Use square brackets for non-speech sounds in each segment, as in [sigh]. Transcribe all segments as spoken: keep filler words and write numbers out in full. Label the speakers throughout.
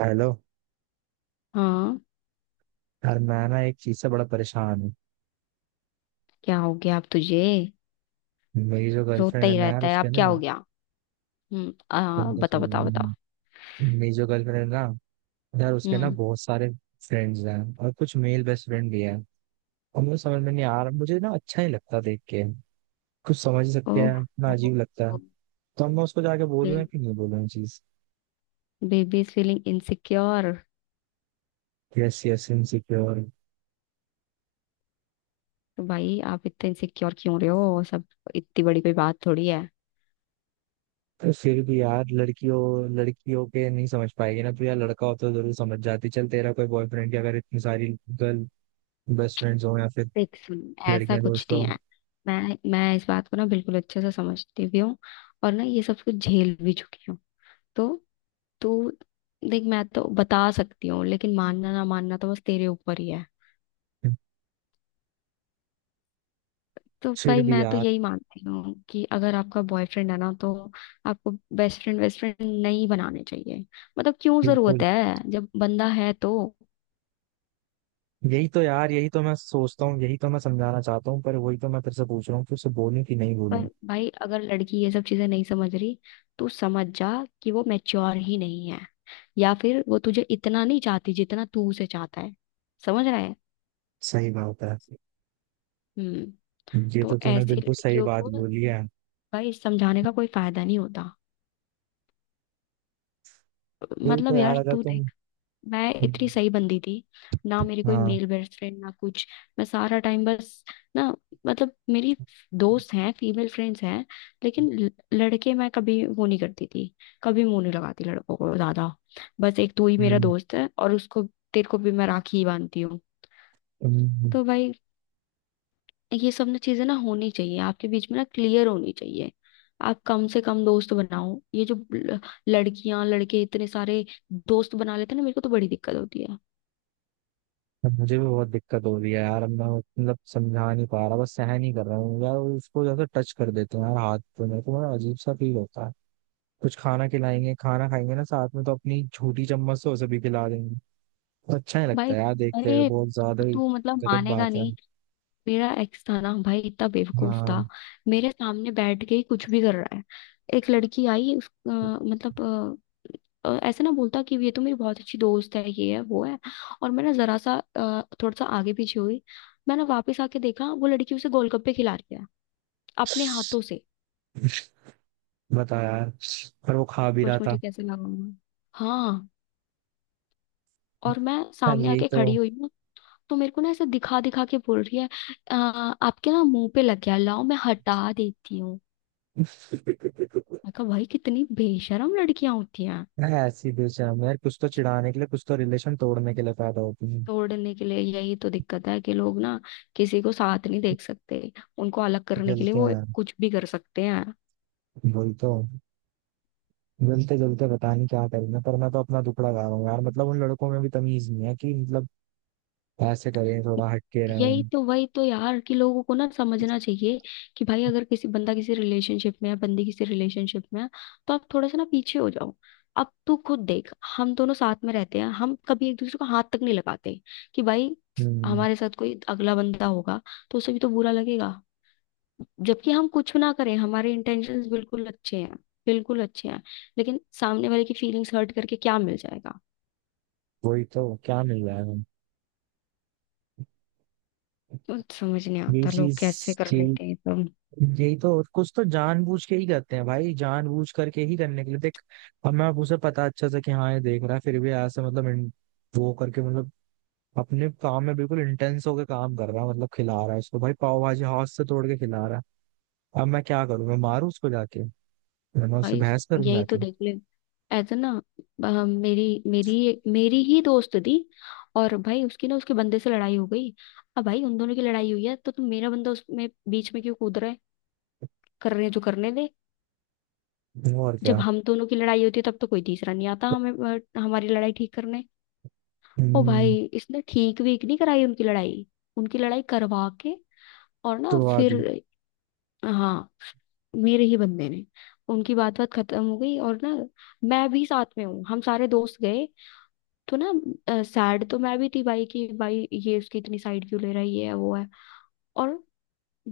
Speaker 1: Hello.
Speaker 2: हाँ।
Speaker 1: यार मैं ना एक चीज से बड़ा परेशान हूँ।
Speaker 2: क्या हो गया आप तुझे?
Speaker 1: मेरी जो
Speaker 2: रोता
Speaker 1: गर्लफ्रेंड है
Speaker 2: ही
Speaker 1: ना यार,
Speaker 2: रहता है
Speaker 1: उसके
Speaker 2: आप, क्या
Speaker 1: ना।
Speaker 2: हो गया? हम्म, आ,
Speaker 1: तुम तो
Speaker 2: बताओ
Speaker 1: सही
Speaker 2: बताओ
Speaker 1: यार।
Speaker 2: बताओ।
Speaker 1: मेरी जो गर्लफ्रेंड है ना यार, उसके ना
Speaker 2: हम्म।
Speaker 1: बहुत सारे फ्रेंड्स हैं, और कुछ मेल बेस्ट फ्रेंड भी हैं। और मुझे समझ में नहीं आ रहा, मुझे ना अच्छा नहीं लगता देख के। कुछ समझ ही सकते
Speaker 2: ओह।
Speaker 1: हैं ना, अजीब लगता है। तो अब मैं उसको जाके बोलूँ या कि नहीं बोलूँ चीज।
Speaker 2: Baby is feeling insecure.
Speaker 1: Yes yes insecure.
Speaker 2: तो भाई आप इतने इनसिक्योर क्यों रहे हो? सब, इतनी बड़ी कोई बात थोड़ी है।
Speaker 1: तो फिर भी यार, लड़कियों लड़कियों के नहीं समझ पाएगी ना, तो यार लड़का हो तो जरूर समझ जाती। चल तेरा कोई बॉयफ्रेंड या अगर इतनी सारी गर्ल बेस्ट फ्रेंड्स हो या फिर
Speaker 2: देख, सुन, ऐसा
Speaker 1: लड़के
Speaker 2: कुछ नहीं
Speaker 1: दोस्तों।
Speaker 2: है। मैं मैं इस बात को ना बिल्कुल अच्छे से समझती भी हूँ और ना ये सब कुछ झेल भी चुकी हूँ। तो तू देख, मैं तो बता सकती हूँ लेकिन मानना ना मानना तो बस तेरे ऊपर ही है। तो
Speaker 1: फिर
Speaker 2: भाई
Speaker 1: भी
Speaker 2: मैं तो
Speaker 1: यार।
Speaker 2: यही मानती हूँ कि अगर आपका बॉयफ्रेंड है ना तो आपको बेस्ट फ्रेंड बेस्ट फ्रेंड नहीं बनाने चाहिए। मतलब क्यों जरूरत
Speaker 1: बिल्कुल।
Speaker 2: है जब बंदा है तो।
Speaker 1: यही तो यार, यही तो मैं सोचता हूँ, यही तो मैं समझाना चाहता हूँ, पर वही तो मैं तेरे से पूछ रहा हूँ कि उसे बोलूं कि नहीं बोलूं।
Speaker 2: पर भाई अगर लड़की ये सब चीजें नहीं समझ रही तो समझ जा कि वो मैच्योर ही नहीं है, या फिर वो तुझे इतना नहीं चाहती जितना तू उसे चाहता है। समझ रहा है?
Speaker 1: सही बात है।
Speaker 2: हम्म।
Speaker 1: ये
Speaker 2: तो
Speaker 1: तो तूने
Speaker 2: ऐसी
Speaker 1: बिल्कुल सही
Speaker 2: लड़कियों
Speaker 1: बात
Speaker 2: को
Speaker 1: बोली है।
Speaker 2: भाई समझाने का कोई फायदा नहीं होता।
Speaker 1: वही
Speaker 2: मतलब
Speaker 1: तो यार
Speaker 2: यार
Speaker 1: अगर
Speaker 2: तू
Speaker 1: तुम।
Speaker 2: देख, मैं इतनी सही बंदी थी, ना मेरी कोई
Speaker 1: हाँ।
Speaker 2: मेल बेस्ट फ्रेंड ना कुछ। मैं सारा टाइम बस, ना, मतलब मेरी दोस्त हैं, फीमेल फ्रेंड्स हैं, लेकिन ल- लड़के मैं कभी वो नहीं करती थी। कभी मुंह नहीं लगाती लड़कों को ज्यादा। बस एक तू ही मेरा
Speaker 1: हम्म।
Speaker 2: दोस्त है, और उसको तेरे को भी मैं राखी ही बांधती हूँ।
Speaker 1: हम्म।
Speaker 2: तो भाई ये सब ना चीजें ना होनी चाहिए, आपके बीच में ना क्लियर होनी चाहिए। आप कम से कम दोस्त बनाओ, ये जो ल- लड़कियां लड़के इतने सारे दोस्त बना लेते हैं ना, मेरे को तो बड़ी दिक्कत होती है।
Speaker 1: अब मुझे भी बहुत दिक्कत हो रही है यार। अब मैं मतलब समझा नहीं पा रहा, बस सहन ही कर रहा हूँ यार। उसको जैसे टच कर देते हैं यार हाथ पे, मेरे को बड़ा अजीब सा फील होता है। कुछ खाना खिलाएंगे, खाना खाएंगे ना साथ में, तो अपनी छोटी चम्मच से उसे भी खिला देंगे। अच्छा ही लगता
Speaker 2: भाई,
Speaker 1: है यार देखते हुए
Speaker 2: अरे,
Speaker 1: बहुत ज्यादा ही।
Speaker 2: तू मतलब
Speaker 1: गलत
Speaker 2: मानेगा
Speaker 1: बात है।
Speaker 2: नहीं। मेरा एक्स था ना भाई, इतना बेवकूफ था।
Speaker 1: हाँ।
Speaker 2: मेरे सामने बैठ के ही कुछ भी कर रहा है। एक लड़की आई उस अ, मतलब, अ, अ, ऐसा ना बोलता कि ये तो मेरी बहुत अच्छी दोस्त है, ये है वो है। और मैं ना जरा सा अ, थोड़ा सा आगे पीछे हुई। मैंने वापस आके देखा वो लड़की उसे गोलगप्पे खिला रही है अपने हाथों से।
Speaker 1: बता यार। पर वो खा भी
Speaker 2: सोच
Speaker 1: रहा था।
Speaker 2: मुझे कैसे लगा होगा। हाँ। और मैं
Speaker 1: यार
Speaker 2: सामने
Speaker 1: यही
Speaker 2: आके
Speaker 1: तो
Speaker 2: खड़ी हुई, तो मेरे को ना ऐसे दिखा दिखा के बोल रही है, "अ, आपके ना मुंह पे लग गया, लाओ मैं हटा देती हूँ।" मैं कहा भाई, कितनी बेशरम लड़कियां होती हैं।
Speaker 1: है ऐसी बेशरम यार। कुछ तो चिढ़ाने के लिए, कुछ तो रिलेशन तोड़ने के लिए पैदा होती है।
Speaker 2: तोड़ने के लिए, यही तो दिक्कत है कि लोग ना किसी को साथ नहीं देख सकते, उनको अलग करने के लिए
Speaker 1: जलते हैं
Speaker 2: वो
Speaker 1: यार।
Speaker 2: कुछ भी कर सकते हैं।
Speaker 1: वही तो। जलते जलते पता नहीं क्या करेंगे, पर मैं तो अपना दुखड़ा गा रहा हूँ यार। मतलब उन लड़कों में भी तमीज नहीं है कि मतलब ऐसे करें, थोड़ा हटके
Speaker 2: यही
Speaker 1: रहें।
Speaker 2: तो, वही तो यार, कि लोगों को ना समझना चाहिए कि भाई अगर किसी बंदा किसी रिलेशनशिप में है, बंदी किसी रिलेशनशिप में है, तो आप थोड़ा सा ना पीछे हो जाओ। अब तू खुद देख, हम दोनों साथ में रहते हैं, हम कभी एक दूसरे को हाथ तक नहीं लगाते, कि भाई
Speaker 1: हम्म।
Speaker 2: हमारे साथ कोई अगला बंदा होगा तो उसे भी तो बुरा लगेगा। जबकि हम कुछ ना करें, हमारे इंटेंशंस बिल्कुल अच्छे हैं, बिल्कुल अच्छे हैं। लेकिन सामने वाले की फीलिंग्स हर्ट करके क्या मिल जाएगा?
Speaker 1: वही तो, क्या मिल रहा है।
Speaker 2: तो समझ नहीं
Speaker 1: यही
Speaker 2: आता लोग
Speaker 1: चीज
Speaker 2: कैसे कर
Speaker 1: यही
Speaker 2: लेते हैं ये सब।
Speaker 1: यही तो, कुछ तो जानबूझ के ही करते हैं भाई, जानबूझ करके ही करने के लिए देख। हमें अब मैं उसे पता अच्छा सा कि हाँ ये देख रहा है, फिर भी यहाँ से मतलब इन- वो करके मतलब अपने काम में बिल्कुल इंटेंस होकर काम कर रहा है, मतलब खिला रहा है उसको भाई पाव भाजी हाथ से तोड़ के खिला रहा है। अब मैं क्या करूं, मैं मारू उसको जाके, मैं मैं उससे
Speaker 2: भाई
Speaker 1: बहस करूं
Speaker 2: यही तो
Speaker 1: जाके।
Speaker 2: देख ले, ऐसा ना, अ, मेरी मेरी मेरी ही दोस्त थी, और भाई उसकी ना उसके बंदे से लड़ाई हो गई। अब भाई उन दोनों की लड़ाई हुई है तो तुम, मेरा बंदा उसमें बीच में क्यों कूद रहा है? कर रहे हैं, जो करने दे।
Speaker 1: और
Speaker 2: जब
Speaker 1: क्या।
Speaker 2: हम दोनों की लड़ाई होती है तब तो कोई तीसरा नहीं आता हमें अ, हमारी लड़ाई ठीक करने। ओ भाई,
Speaker 1: हम्म।
Speaker 2: इसने ठीक वीक नहीं कराई उनकी लड़ाई, उनकी लड़ाई करवा के, और ना
Speaker 1: तो आज।
Speaker 2: फिर, हाँ, मेरे ही बंदे ने, उनकी बात बात खत्म हो गई और ना, मैं भी साथ में हूँ, हम सारे दोस्त गए, तो ना सैड तो मैं भी थी भाई, कि भाई ये उसकी इतनी साइड क्यों ले रहा है, ये है वो है। और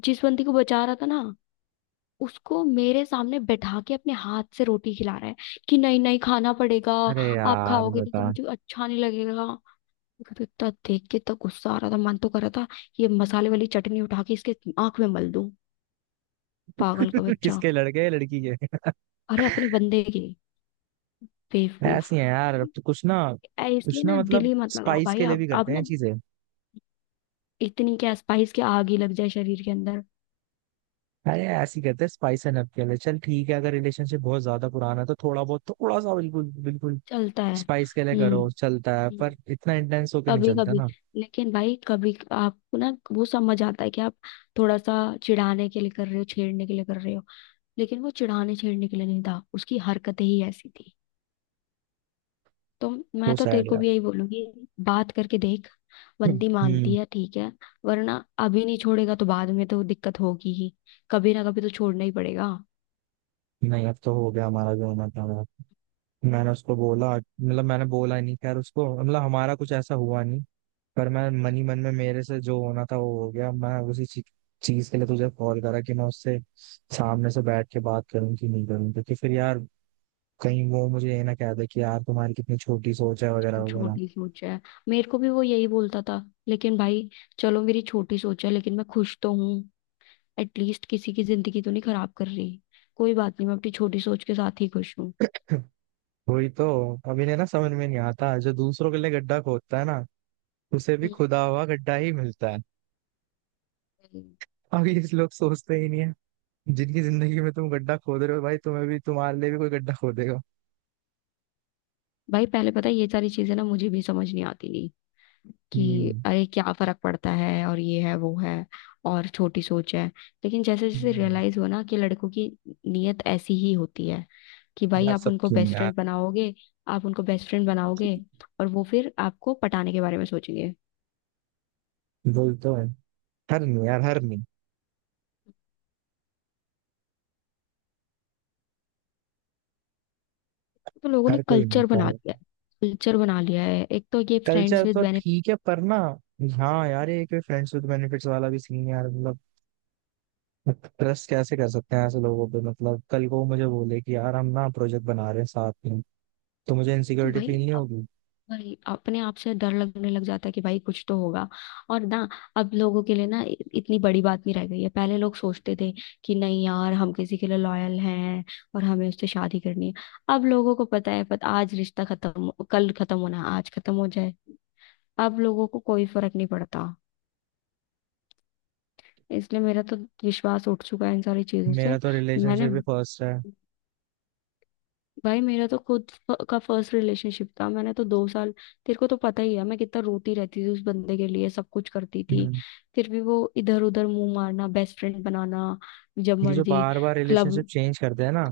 Speaker 2: जिस बंदी को बचा रहा था ना, उसको मेरे सामने बैठा के अपने हाथ से रोटी खिला रहा है कि नहीं नहीं, खाना पड़ेगा,
Speaker 1: अरे
Speaker 2: आप
Speaker 1: यार
Speaker 2: खाओगे नहीं तो
Speaker 1: बता।
Speaker 2: मुझे अच्छा नहीं लगेगा। मेरे को तो इतना देख के इतना गुस्सा आ रहा था, मन तो कर रहा था ये मसाले वाली चटनी उठा के इसके आंख में मल दूं, पागल का
Speaker 1: [laughs]
Speaker 2: बच्चा।
Speaker 1: किसके लड़के हैं, लड़की के।
Speaker 2: अरे अपने बंदे के, बेवकूफ।
Speaker 1: ऐसी है यार, अब तो कुछ ना।
Speaker 2: ऐ- इसलिए
Speaker 1: कुछ ना
Speaker 2: ना दिल
Speaker 1: मतलब
Speaker 2: ही मत लगाओ
Speaker 1: स्पाइस
Speaker 2: भाई,
Speaker 1: के लिए
Speaker 2: आप
Speaker 1: भी
Speaker 2: आप
Speaker 1: करते
Speaker 2: ना,
Speaker 1: हैं चीजें।
Speaker 2: इतनी क्या स्पाइस के आग ही लग जाए शरीर के अंदर।
Speaker 1: अरे ऐसे ही करते हैं स्पाइस एंड हब के लिए। चल ठीक है, अगर रिलेशनशिप बहुत ज्यादा पुराना है तो थोड़ा बहुत, थोड़ा सा, बिल्कुल बिल्कुल
Speaker 2: चलता है।
Speaker 1: स्पाइस के लिए
Speaker 2: हम्म,
Speaker 1: करो चलता है, पर
Speaker 2: हम्म,
Speaker 1: इतना इंटेंस होके नहीं
Speaker 2: कभी
Speaker 1: चलता
Speaker 2: कभी।
Speaker 1: ना।
Speaker 2: लेकिन भाई कभी आपको ना वो समझ आता है कि आप थोड़ा सा चिढ़ाने के लिए कर रहे हो, छेड़ने के लिए कर रहे हो, लेकिन वो चिढ़ाने छेड़ने के लिए नहीं था, उसकी हरकतें ही ऐसी थी। तो मैं
Speaker 1: वो
Speaker 2: तो तेरे
Speaker 1: सैड
Speaker 2: को
Speaker 1: यार।
Speaker 2: भी यही बोलूंगी, बात करके देख। बंदी मानती
Speaker 1: हम्म।
Speaker 2: है, ठीक है, वरना अभी नहीं छोड़ेगा तो बाद में तो दिक्कत होगी ही। कभी ना कभी तो छोड़ना ही पड़ेगा।
Speaker 1: नहीं अब तो हो गया हमारा जो होना था यार। मैंने उसको बोला, मतलब मैंने बोला नहीं खैर उसको, मतलब हमारा कुछ ऐसा हुआ नहीं। पर मैं मन ही मन में, मेरे से जो होना था वो हो गया। मैं उसी चीज चीज के लिए तुझे कॉल करा कि मैं उससे सामने से बैठ के बात करूं कि नहीं करूं, क्योंकि फिर यार कहीं वो मुझे ये ना कह दे कि यार तुम्हारी कितनी छोटी सोच है वगैरह
Speaker 2: एकदम
Speaker 1: वगैरह।
Speaker 2: छोटी सोच है, मेरे को भी वो यही बोलता था, लेकिन भाई, चलो मेरी छोटी सोच है लेकिन मैं खुश तो हूँ। एटलीस्ट किसी की जिंदगी तो नहीं खराब कर रही। कोई बात नहीं, मैं अपनी छोटी सोच के साथ ही खुश हूँ।
Speaker 1: [laughs] वही तो। अब इन्हें ना समझ में नहीं आता, जो दूसरों के लिए गड्ढा खोदता है ना, उसे भी खुदा हुआ गड्ढा ही मिलता है।
Speaker 2: हम्म।
Speaker 1: अब ये लोग सोचते ही नहीं है। जिनकी जिंदगी में तुम गड्ढा खोद रहे हो भाई, तुम्हें भी, तुम्हारे लिए भी कोई गड्ढा खोदेगा।
Speaker 2: भाई पहले, पता है, ये सारी चीजें ना मुझे भी समझ नहीं आती थी कि
Speaker 1: हम्म।
Speaker 2: अरे क्या फर्क पड़ता है, और ये है वो है, और छोटी सोच है। लेकिन जैसे जैसे
Speaker 1: हम्म।
Speaker 2: रियलाइज हुआ ना कि लड़कों की नीयत ऐसी ही होती है, कि भाई
Speaker 1: यार
Speaker 2: आप
Speaker 1: सब
Speaker 2: उनको
Speaker 1: क्यों नहीं
Speaker 2: बेस्ट
Speaker 1: यार।
Speaker 2: फ्रेंड बनाओगे, आप उनको बेस्ट फ्रेंड बनाओगे और वो फिर आपको पटाने के बारे में सोचेंगे।
Speaker 1: वही तो है। हर नहीं यार, हर नहीं।
Speaker 2: तो लोगों ने
Speaker 1: हर कोई नहीं
Speaker 2: कल्चर
Speaker 1: होता
Speaker 2: बना
Speaker 1: है।
Speaker 2: लिया है, कल्चर बना लिया है, एक तो ये
Speaker 1: कल्चर
Speaker 2: फ्रेंड्स विद
Speaker 1: तो
Speaker 2: बेनिफिट।
Speaker 1: ठीक है पर ना। हाँ यार, ये एक फ्रेंड्स विद बेनिफिट्स वाला भी सीन यार, मतलब ट्रस्ट कैसे कर सकते हैं ऐसे लोगों पे। मतलब कल को वो मुझे बोले कि यार हम ना प्रोजेक्ट बना रहे हैं साथ में, तो मुझे
Speaker 2: तो
Speaker 1: इनसिक्योरिटी फील
Speaker 2: भाई
Speaker 1: नहीं होगी।
Speaker 2: वही अपने आप से डर लगने लग जाता है कि भाई कुछ तो होगा। और ना, अब लोगों के लिए ना इ- इतनी बड़ी बात नहीं रह गई है। पहले लोग सोचते थे कि नहीं यार, हम किसी के लिए लॉयल हैं और हमें उससे शादी करनी है। अब लोगों को पता है, पता, आज रिश्ता खत्म हो- कल खत्म होना है, आज खत्म हो जाए। अब लोगों को कोई फर्क नहीं पड़ता। इसलिए मेरा तो विश्वास उठ चुका है इन सारी चीजों से।
Speaker 1: मेरा तो
Speaker 2: मैंने
Speaker 1: रिलेशनशिप भी फर्स्ट है।
Speaker 2: भाई मेरा तो खुद फ- का फर्स्ट रिलेशनशिप था, मैंने तो दो साल, तेरे को तो पता ही है मैं कितना रोती रहती थी उस बंदे के लिए, सब कुछ करती थी।
Speaker 1: हम्म।
Speaker 2: फिर भी वो इधर उधर मुंह मारना, बेस्ट फ्रेंड बनाना, जब
Speaker 1: ये जो
Speaker 2: मर्जी
Speaker 1: बार बार
Speaker 2: क्लब।
Speaker 1: रिलेशनशिप चेंज करते हैं ना,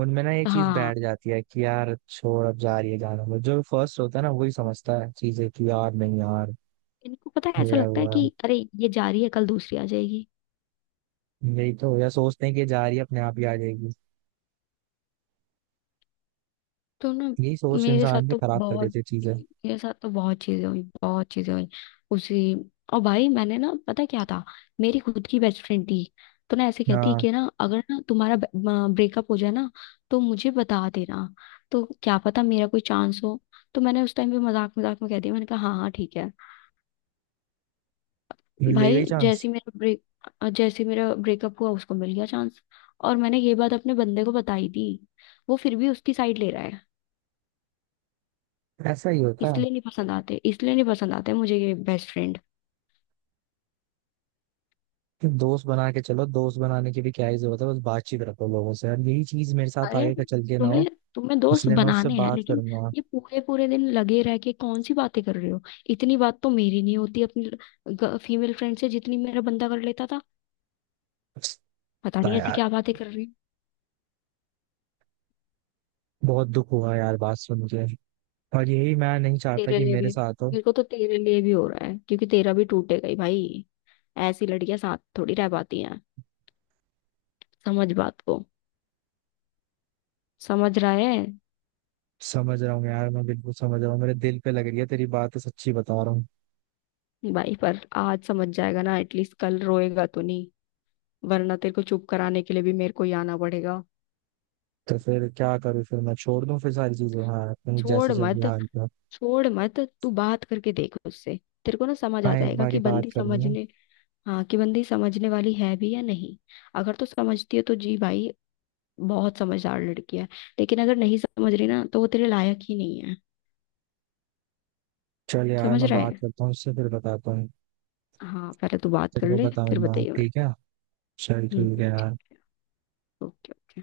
Speaker 1: उनमें ना ये चीज
Speaker 2: हाँ,
Speaker 1: बैठ जाती है कि यार छोड़ अब जा रही है जाना। वो जो फर्स्ट होता है ना, वही समझता है चीजें कि यार नहीं यार।
Speaker 2: इनको पता है, ऐसा
Speaker 1: ये
Speaker 2: लगता है
Speaker 1: हुआ
Speaker 2: कि
Speaker 1: है।
Speaker 2: अरे ये जा रही है, कल दूसरी आ जाएगी।
Speaker 1: यही तो, या सोचते हैं कि ये जा रही है अपने आप ही आ जाएगी।
Speaker 2: तो ना,
Speaker 1: यही सोच
Speaker 2: मेरे साथ
Speaker 1: इंसान की
Speaker 2: तो
Speaker 1: खराब कर
Speaker 2: बहुत
Speaker 1: देती है चीजें।
Speaker 2: मेरे साथ तो बहुत चीजें हुई, बहुत चीजें हुई उसी। और भाई मैंने ना, पता क्या था, मेरी खुद की बेस्ट फ्रेंड थी, तो ना ऐसे कहती
Speaker 1: हाँ,
Speaker 2: कि ना अगर ना तुम्हारा ब्रेकअप हो जाए ना तो मुझे बता देना, तो क्या पता मेरा कोई चांस हो। तो मैंने उस टाइम पे मजाक मजाक में कह दिया, मैंने कहा हाँ हाँ ठीक है।
Speaker 1: ये ले गई
Speaker 2: भाई
Speaker 1: चांस।
Speaker 2: जैसे ही मेरा ब्रेक जैसे ही मेरा ब्रेकअप हुआ, उसको मिल गया चांस। और मैंने ये बात अपने बंदे को बताई थी, वो फिर भी उसकी साइड ले रहा है।
Speaker 1: ऐसा ही होता है।
Speaker 2: इसलिए नहीं पसंद आते, इसलिए नहीं पसंद आते मुझे ये बेस्ट फ्रेंड।
Speaker 1: कि दोस्त बना के चलो, दोस्त बनाने की भी क्या ही जरूरत है, बस बातचीत रखो लोगों से यार। यही चीज मेरे साथ
Speaker 2: अरे,
Speaker 1: आगे का चल के ना हो,
Speaker 2: तुम्हें तुम्हें दोस्त
Speaker 1: इसलिए मैं उससे
Speaker 2: बनाने हैं,
Speaker 1: बात
Speaker 2: लेकिन
Speaker 1: करूंगा।
Speaker 2: ये पूरे पूरे दिन लगे रह के कौन सी बातें कर रहे हो? इतनी बात तो मेरी नहीं होती अपनी फीमेल फ्रेंड से जितनी मेरा बंदा कर लेता था। पता
Speaker 1: पछता।
Speaker 2: नहीं ऐसी
Speaker 1: यार
Speaker 2: क्या बातें कर रही हो।
Speaker 1: बहुत दुख हुआ यार बात सुन के, और यही मैं नहीं चाहता
Speaker 2: तेरे
Speaker 1: कि
Speaker 2: लिए
Speaker 1: मेरे
Speaker 2: भी,
Speaker 1: साथ हो।
Speaker 2: मेरे को तो तेरे लिए भी हो रहा है, क्योंकि तेरा भी टूटेगा ही भाई। ऐसी लड़कियां साथ थोड़ी रह पाती हैं। समझ बात को। समझ रहा है?
Speaker 1: समझ रहा हूँ यार, मैं बिल्कुल समझ रहा हूँ, मेरे दिल पे लग रही है तेरी बात, सच्ची बता रहा हूँ।
Speaker 2: भाई पर आज समझ जाएगा ना, एटलीस्ट कल रोएगा तो नहीं, वरना तेरे को चुप कराने के लिए भी मेरे को ही आना पड़ेगा।
Speaker 1: तो फिर क्या करूँ, फिर मैं छोड़ दूँ फिर सारी चीजें, हाँ अपनी जैसे
Speaker 2: छोड़
Speaker 1: चल रही
Speaker 2: मत,
Speaker 1: हाल पर।
Speaker 2: छोड़ मत, तू बात करके देख उससे। तेरे को ना समझ आ
Speaker 1: हाँ, एक
Speaker 2: जाएगा
Speaker 1: बार ही
Speaker 2: कि
Speaker 1: बात
Speaker 2: बंदी
Speaker 1: करनी है।
Speaker 2: समझने, हाँ, कि बंदी समझने वाली है भी या नहीं। अगर तो समझती है तो जी भाई, बहुत समझदार लड़की है, लेकिन अगर नहीं समझ रही ना तो वो तेरे लायक ही नहीं है।
Speaker 1: चल यार
Speaker 2: समझ
Speaker 1: मैं
Speaker 2: रहा
Speaker 1: बात
Speaker 2: है?
Speaker 1: करता हूँ उससे, फिर बताता हूँ।
Speaker 2: हाँ, पहले तू बात
Speaker 1: तेरे
Speaker 2: कर
Speaker 1: को
Speaker 2: ले फिर
Speaker 1: बताऊंगा
Speaker 2: बताइए मेरे।
Speaker 1: ठीक है। चल
Speaker 2: हम्म।
Speaker 1: ठीक है यार।
Speaker 2: Okay, okay.